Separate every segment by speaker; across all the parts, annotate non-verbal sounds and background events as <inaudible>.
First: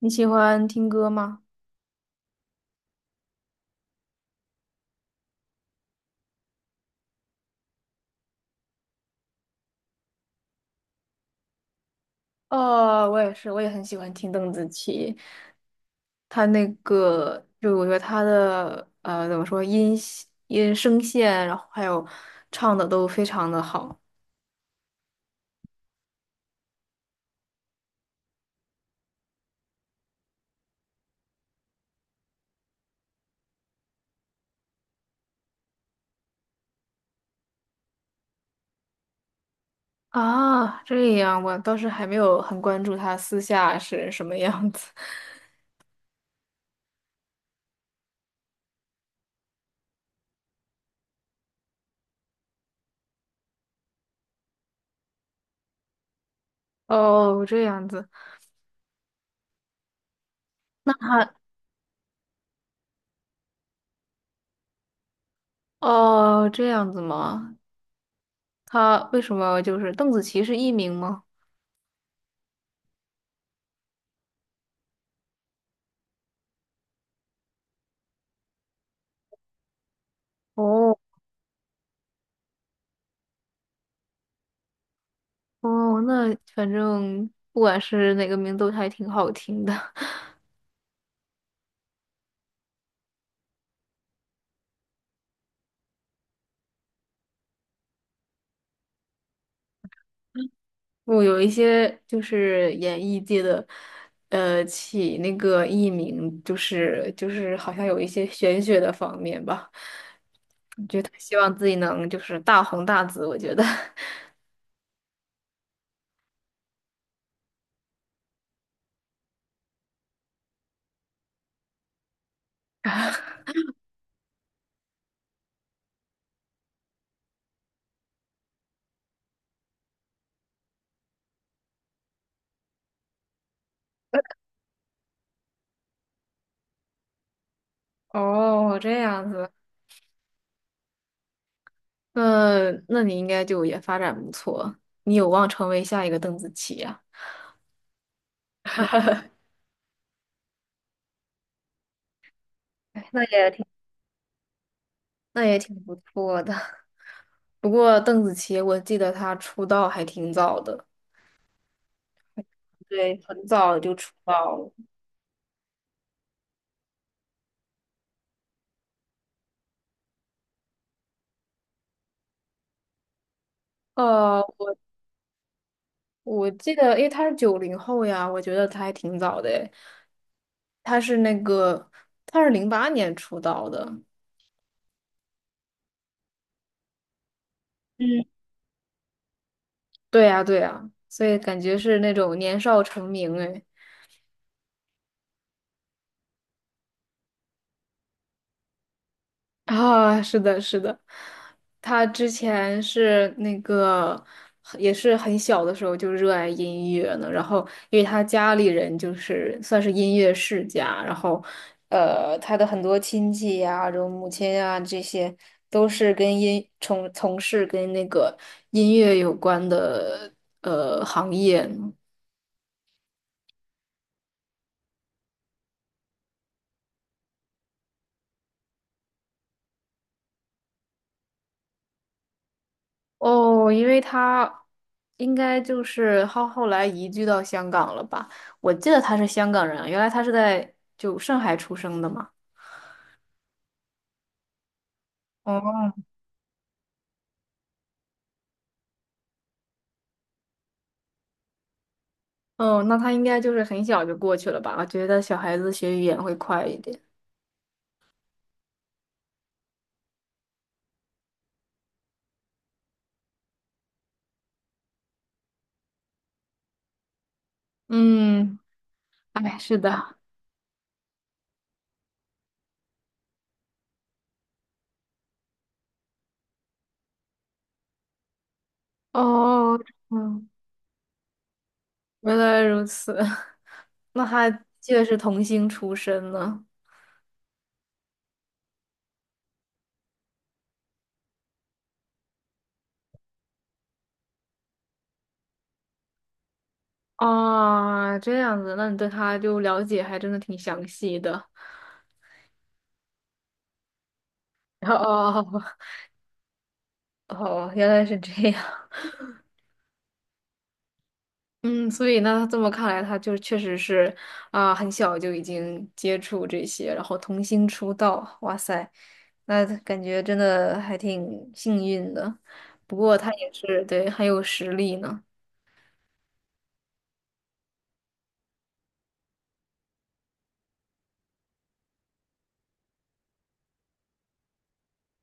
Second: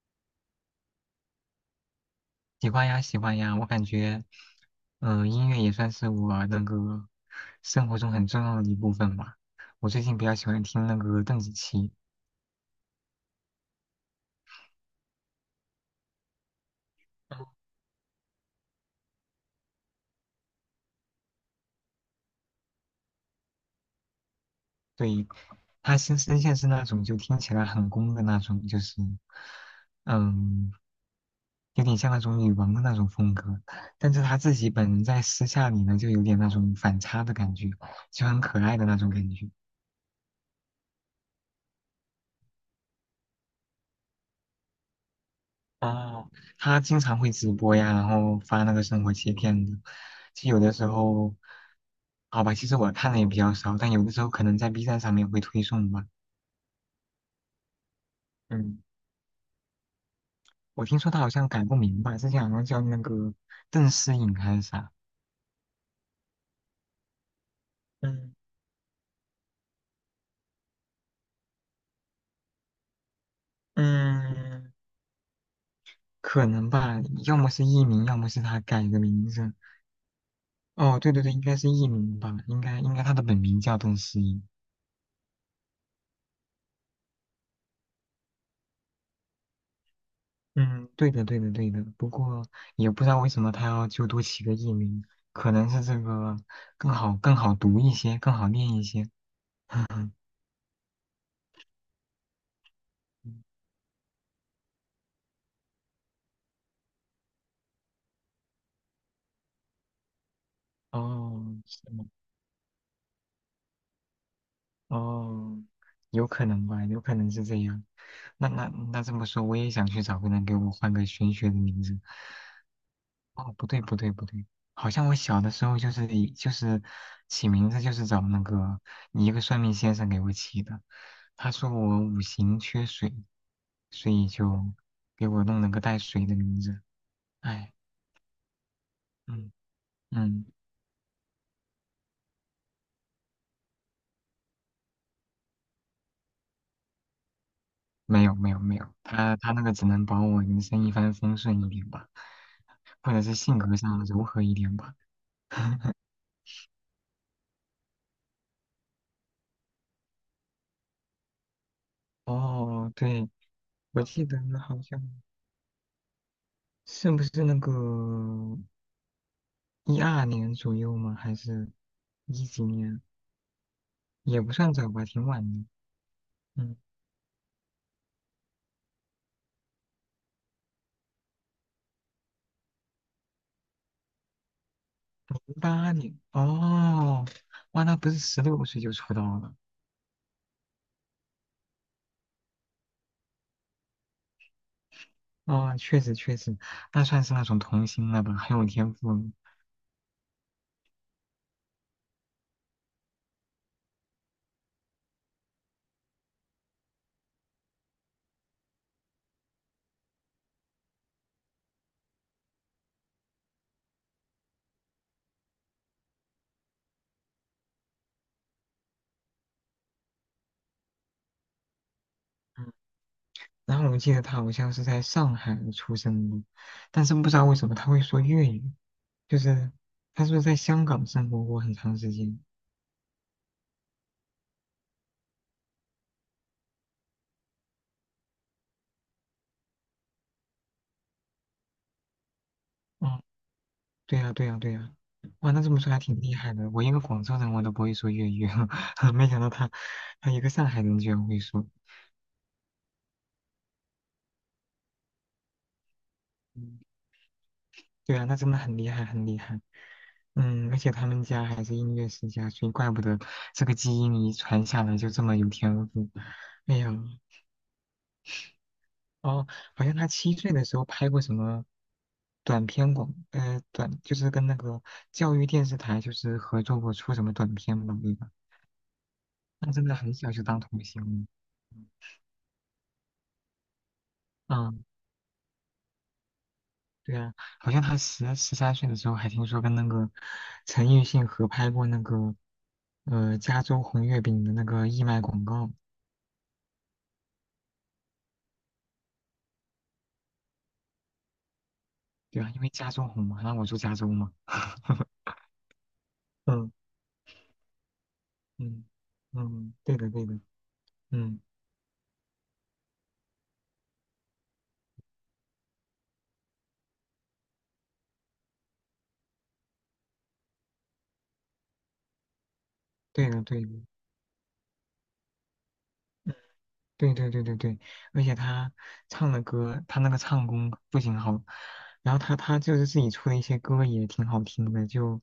Speaker 1: 你喜欢听歌吗？
Speaker 2: 喜欢呀，喜欢呀，我感觉，音乐也算是我那个生活中很重要的一部分吧。我最近比较喜欢听那个邓紫棋，
Speaker 1: 哦，我也是，我也很喜欢听邓紫棋。她那个，就我觉得她的怎么说，音系音声线，然后还有唱的都非常的好
Speaker 2: 对，她新声线是那种就听起来很攻的那种，就是，嗯，有点像那种女王的那种风格。但是她自己本人在私下里呢，就有点那种反差的感觉，就很可爱的那种感觉。
Speaker 1: 啊。这样，我倒是还没有很关注她私下是什么样子。<laughs>
Speaker 2: 哦，他经常会直播呀，然后发那个生活切片的。其实有的时候，好吧，其实我看的也比较少，但有的时候可能在 B 站上面会推送吧。
Speaker 1: 哦，这样子，
Speaker 2: 嗯，我
Speaker 1: 那
Speaker 2: 听说他好
Speaker 1: 她
Speaker 2: 像改过名吧，之前好像叫那个邓诗颖还是啥。
Speaker 1: 哦，这样子吗？
Speaker 2: 嗯
Speaker 1: 她为什么就是邓紫棋是艺名吗？
Speaker 2: 嗯，可能吧，要么是艺名，要么是他改的名字。
Speaker 1: 哦。
Speaker 2: 哦，对对对，应该是艺名吧，应该他的本名叫邓诗颖。
Speaker 1: 哦，那反正不管是哪个名都还挺好听的。<laughs>
Speaker 2: 嗯，对的，对的，对的。不过也不知道为什么他要就多起个艺名，可能是这个更好读一些，更好念一些。
Speaker 1: 我有一些就是演艺界
Speaker 2: <laughs>
Speaker 1: 的，起那个艺名，就是好像有一些玄学的方面吧，希
Speaker 2: 哦，
Speaker 1: 望自己
Speaker 2: 是吗？
Speaker 1: 能就是大红大紫。我觉得，
Speaker 2: 哦，有可能吧，有可能是这样。那那那这么说，我也想去找个人给我换个玄学的名字。哦，不对不对不对，好像我小的时候就是起名字就是找那个一个算命先生给我起的，他说我五行缺水，所以就给我弄了个带水的名字。哎，
Speaker 1: <laughs> 哦，这样子，
Speaker 2: 嗯嗯，
Speaker 1: 那你应该就也发展不错，你有望成为下一个邓紫棋呀。
Speaker 2: 没有没有没有，
Speaker 1: 啊。<laughs>
Speaker 2: 他那个只能保我人生一帆风顺一点吧，或者
Speaker 1: 那
Speaker 2: 是
Speaker 1: 也
Speaker 2: 性
Speaker 1: 挺
Speaker 2: 格上柔和一点吧。
Speaker 1: 那也挺
Speaker 2: <laughs>
Speaker 1: 不错的。不过邓紫棋，我记得她出道还挺早的，
Speaker 2: 哦，
Speaker 1: 对，
Speaker 2: 对，
Speaker 1: 很早就
Speaker 2: 我
Speaker 1: 出
Speaker 2: 记
Speaker 1: 道
Speaker 2: 得
Speaker 1: 了。
Speaker 2: 好像是不是那个？一二年左右吗？还是一几年？也
Speaker 1: 呃，
Speaker 2: 不算早吧，挺晚的。
Speaker 1: 我记
Speaker 2: 嗯，
Speaker 1: 得，因为她是九零后呀，我觉得她还挺早的诶。她是那个，她是零八年出道的。
Speaker 2: 08年。哦，哇，那不是
Speaker 1: 嗯，
Speaker 2: 16岁就出道了？
Speaker 1: 对呀，对呀，所以感觉是那种年少成名哎。
Speaker 2: 哦，确实确实，那算是那种童星了吧，很有天赋了
Speaker 1: <laughs> 啊，是的，是的，他之前是那个，也是很小的时候就热爱音乐呢。然后，因为他家里人就是算是音乐世家，然后，他的很多亲戚呀、然后母亲呀、这些都是跟音从从事跟那个音乐有关的行业。
Speaker 2: 嗯，然后我记得他好像是在上海出生的，但是不知道为什么他会说粤语，就是他是不是在香港生活过很长时间？
Speaker 1: 哦，因为他应该就是后来移居到香港了吧？我记得他是香港人啊，原来他是在就上海出生的嘛。
Speaker 2: 哦。对呀，对呀，对呀，哇，那这么说
Speaker 1: 哦，
Speaker 2: 还挺厉害的。我一个广州人，我都不会说粤语，<laughs> 没想到他一个上海人居然会说。
Speaker 1: 哦，那他应该就是很小就过去了吧？我觉得小孩子学语言会快一
Speaker 2: 嗯，
Speaker 1: 点。
Speaker 2: 对啊，那真的很厉害，很厉害。嗯，而且他们家还是音乐世家，所以怪不得这个基因遗传下来就这么有天赋。哎呀，
Speaker 1: 嗯，
Speaker 2: 哦，
Speaker 1: 哎，是
Speaker 2: 好像他
Speaker 1: 的。
Speaker 2: 7岁的时候拍过什么短片广，短就是跟那个教育电视台就是合作过出什么短片吧，对吧？那
Speaker 1: 哦，
Speaker 2: 真的很小就
Speaker 1: 嗯，
Speaker 2: 当童星了。嗯
Speaker 1: 原来如此。<laughs> 那他
Speaker 2: 啊，
Speaker 1: 记得是童星出身呢。
Speaker 2: 对啊，好像他十三岁的时候还听说跟那个陈奕迅合拍过那个加州红月饼的那个义卖广告，
Speaker 1: 啊，这样子，那你对他就了解还真的挺详细的。
Speaker 2: 对啊，因为加州红嘛，然后我住加州嘛，
Speaker 1: <laughs>
Speaker 2: <laughs>
Speaker 1: 哦。
Speaker 2: 嗯
Speaker 1: 哦，原来是这样。
Speaker 2: 嗯
Speaker 1: <laughs>
Speaker 2: 嗯，对的对的，嗯，
Speaker 1: 嗯，所以那这么看来，他就确实是啊，很小就已经接触这些，然后童星出道，哇塞，那感觉真的还挺幸运的。不过
Speaker 2: 对
Speaker 1: 他
Speaker 2: 的
Speaker 1: 也
Speaker 2: 对的
Speaker 1: 是对很有实力呢。
Speaker 2: 对对对对对，而且他唱的歌，他那个唱功不仅好，然后他就是自己出的一些歌也挺好听的，就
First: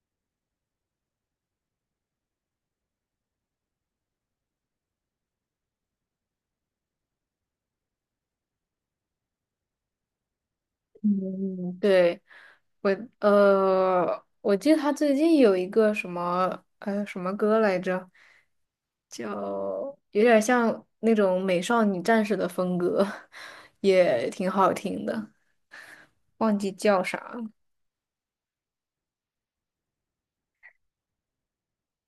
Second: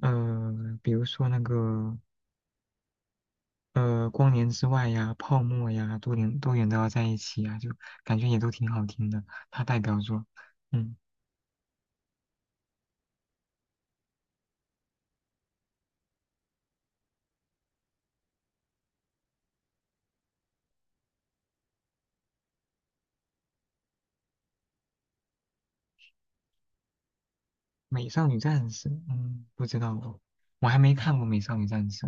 Speaker 2: 呃比如说那个。光年之外呀、泡沫呀，多远都要在一起呀，就感觉也都挺好听的。他代表作，嗯，
Speaker 1: 嗯，对，我我记得他最近有一个什么什么歌来着，叫有点像那种美少女战士的风格，<laughs> 也挺好听的。忘记叫啥
Speaker 2: 《美少女战士》，不知道哦，我还没看过《美少女战士》，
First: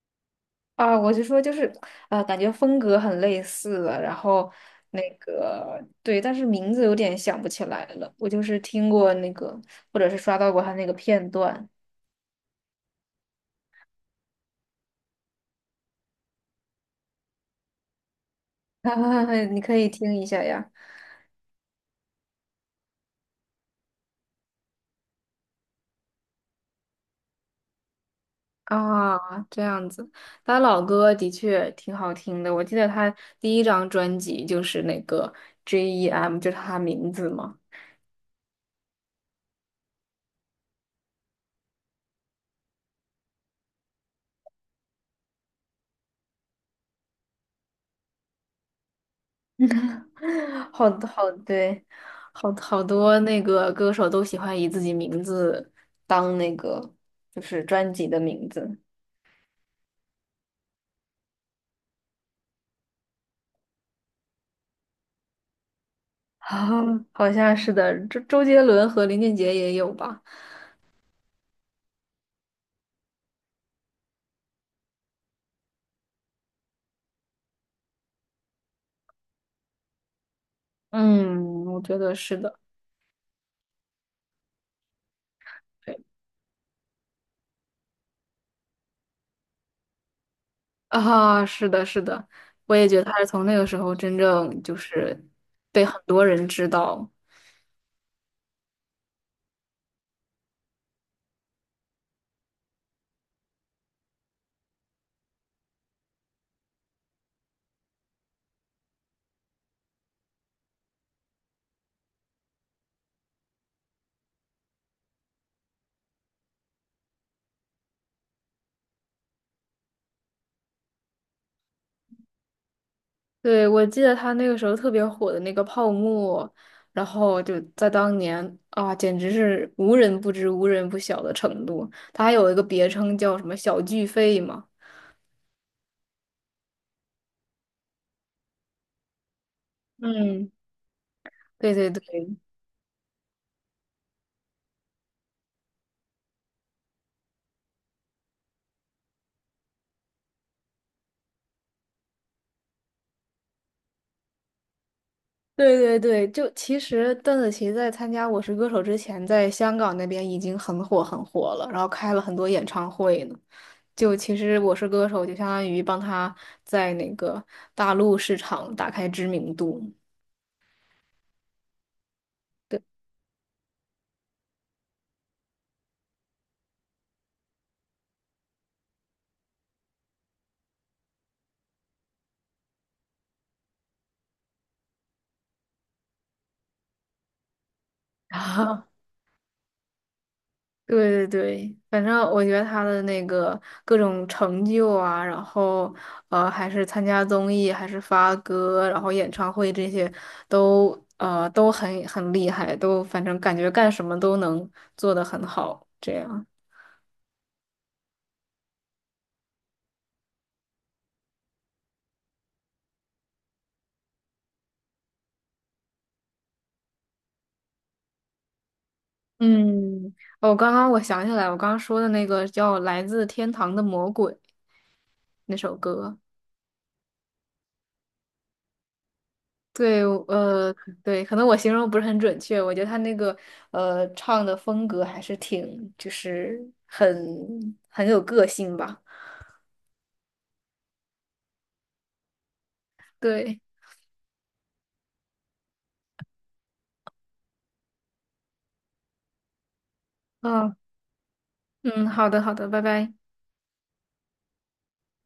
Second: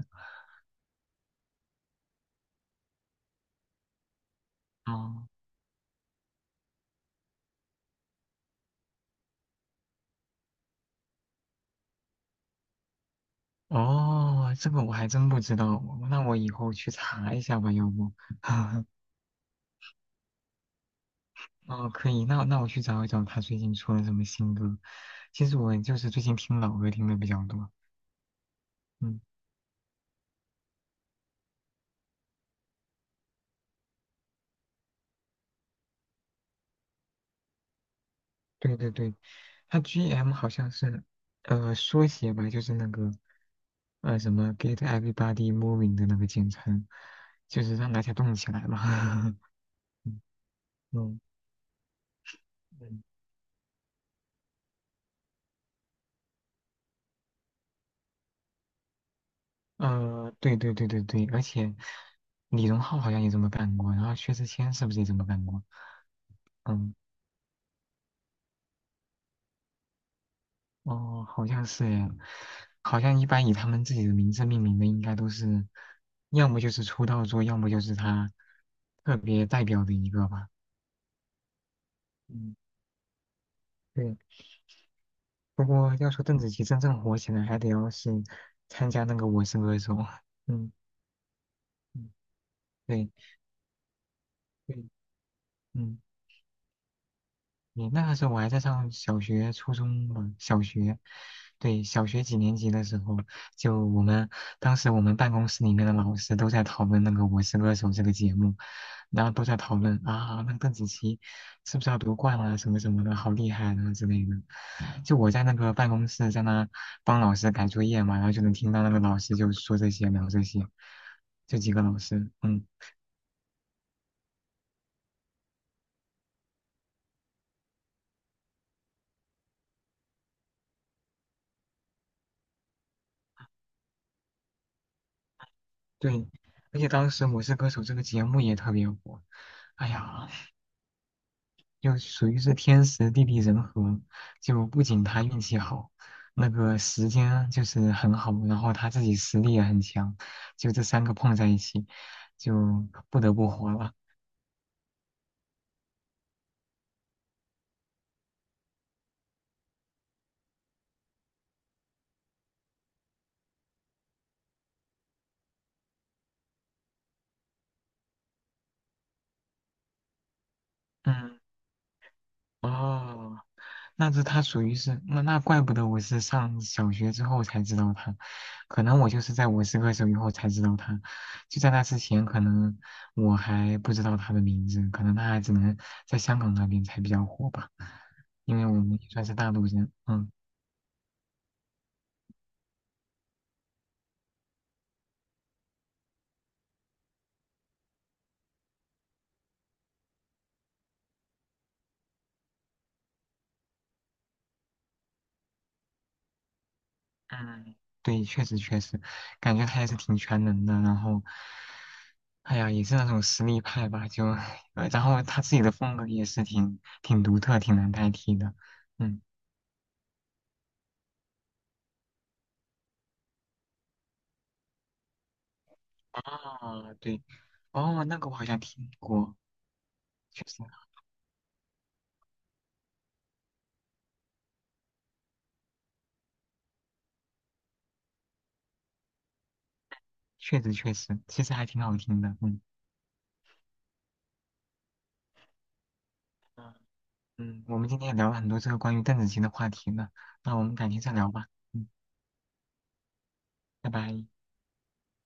Speaker 1: 啊，我就说就是，感觉风格很类似了，然后那
Speaker 2: 哦
Speaker 1: 个对，但是名字有点想不起来了。我就是听过那个，或者是刷到过他那个片段，
Speaker 2: 哦，这个我还真不知道哦，那我以后去查一下吧，要不？<laughs>
Speaker 1: <laughs> 你可以听一下呀。
Speaker 2: 哦，可以，那我去找一找他最近出了什么新歌。其实我就是最近听老歌听的比较多，
Speaker 1: 啊，
Speaker 2: 嗯，
Speaker 1: 这样子，他老歌的确挺好听的。我记得他第一张专辑就是那个 J.E.M,就是他名字嘛。
Speaker 2: 对对对，他 GM 好像是缩写吧，就是那个。什么 Get Everybody Moving 的那个简称，就是让大家动起来嘛。<laughs> 嗯
Speaker 1: <laughs> 好
Speaker 2: 嗯，
Speaker 1: 好对，好好
Speaker 2: 嗯，
Speaker 1: 多那个歌手都喜欢以自己名字当那个就是专辑的名字，
Speaker 2: 对对对对对，而且李荣浩好像也这么干过，然后薛之谦是不是也这么干过？
Speaker 1: <laughs> 啊
Speaker 2: 嗯，
Speaker 1: 好像是的，周杰伦和林俊杰也有吧？
Speaker 2: 哦，好像是呀，好像一般以他们自己的名字命名的应该都是，要么就是出道作，要么就是他特别代表的一个吧。
Speaker 1: 嗯，我觉得是
Speaker 2: 嗯，
Speaker 1: 的，
Speaker 2: 对。不过
Speaker 1: 对
Speaker 2: 要说邓紫棋真正火起来，还得要是参加那个《我是歌手》。嗯
Speaker 1: 啊，是的，是
Speaker 2: 嗯，
Speaker 1: 的，我也觉得
Speaker 2: 对
Speaker 1: 他是从那个时候真正就
Speaker 2: 对，
Speaker 1: 是被
Speaker 2: 嗯。
Speaker 1: 很多人知道，
Speaker 2: 你那个时候我还在上小学、初中吧，小学，对，小学几年级的时候，就我们当时我们办公室里面的老师都在讨论那个《我是歌手》这个节目，然后都在讨论啊，那个邓紫棋是不是要夺冠啊，什么什么的，好厉害啊之类的。就我在那个办公室在那帮老师改作业嘛，然后就能听到那个老师就说这些聊这些，就几个老师，嗯，
Speaker 1: 对，我记得他那个时候特别火的那个泡沫，然后就在当年啊，简直是无人不知、无人不晓的程度。他还有一个别称叫什么“小巨肺”嘛。
Speaker 2: 对，而且当时《我是歌手》这个节目也特别火。哎呀，
Speaker 1: 嗯，对对
Speaker 2: 就属
Speaker 1: 对
Speaker 2: 于是天时地利人和，就不仅他运气好，那个时间就是很好，然后他自己实力也很强，就这三个碰在一起，就不得不活了。
Speaker 1: 对对对，就其实邓紫棋在参加《我是歌手》之前，在香港那边已经很火很火了，然后开了很多演唱会呢。就其实《我是歌手》就相当于帮她在那个大陆市场打开知名度。
Speaker 2: 嗯，
Speaker 1: 对。
Speaker 2: 哦，那是他属于是那怪不得我是上小学之后才知道他，可能我就是在我是歌手以后才知道他，就在那之前可能我还不知道他的名字，可能他还只能在香港那边才比较火吧，因为我们
Speaker 1: <laughs>
Speaker 2: 也算是大陆人，嗯
Speaker 1: 对对 <laughs> 对，反正我觉得他的那个各种成就啊，然后还是参加综艺，还是发歌，然后演唱会这些都都很很厉害，都反正感觉干什么都能做得很好，这样。
Speaker 2: 嗯，对，确实确实，感觉他也是挺全能的，然后，哎呀，也是那种实力派吧，就，<laughs> 然后他自己的风格也是挺独特、挺难代替的，嗯。
Speaker 1: 嗯，哦，刚刚我想起来，我刚刚说的那个叫《来自天堂的魔鬼》那首歌。
Speaker 2: 啊，对，哦，那个我好像听过，
Speaker 1: 对，
Speaker 2: 确实，
Speaker 1: 对，可能我形容不是很准确，我觉得他那个唱的风格还是挺，就是很很有个性吧。
Speaker 2: 确实，确实，其实还挺好听的，嗯
Speaker 1: 对，
Speaker 2: 嗯，嗯，我们今天也聊了很多这个关于邓紫棋的话题呢，那我
Speaker 1: 嗯
Speaker 2: 们改天再聊吧，嗯，
Speaker 1: 嗯，好的好的，拜拜。
Speaker 2: 拜拜。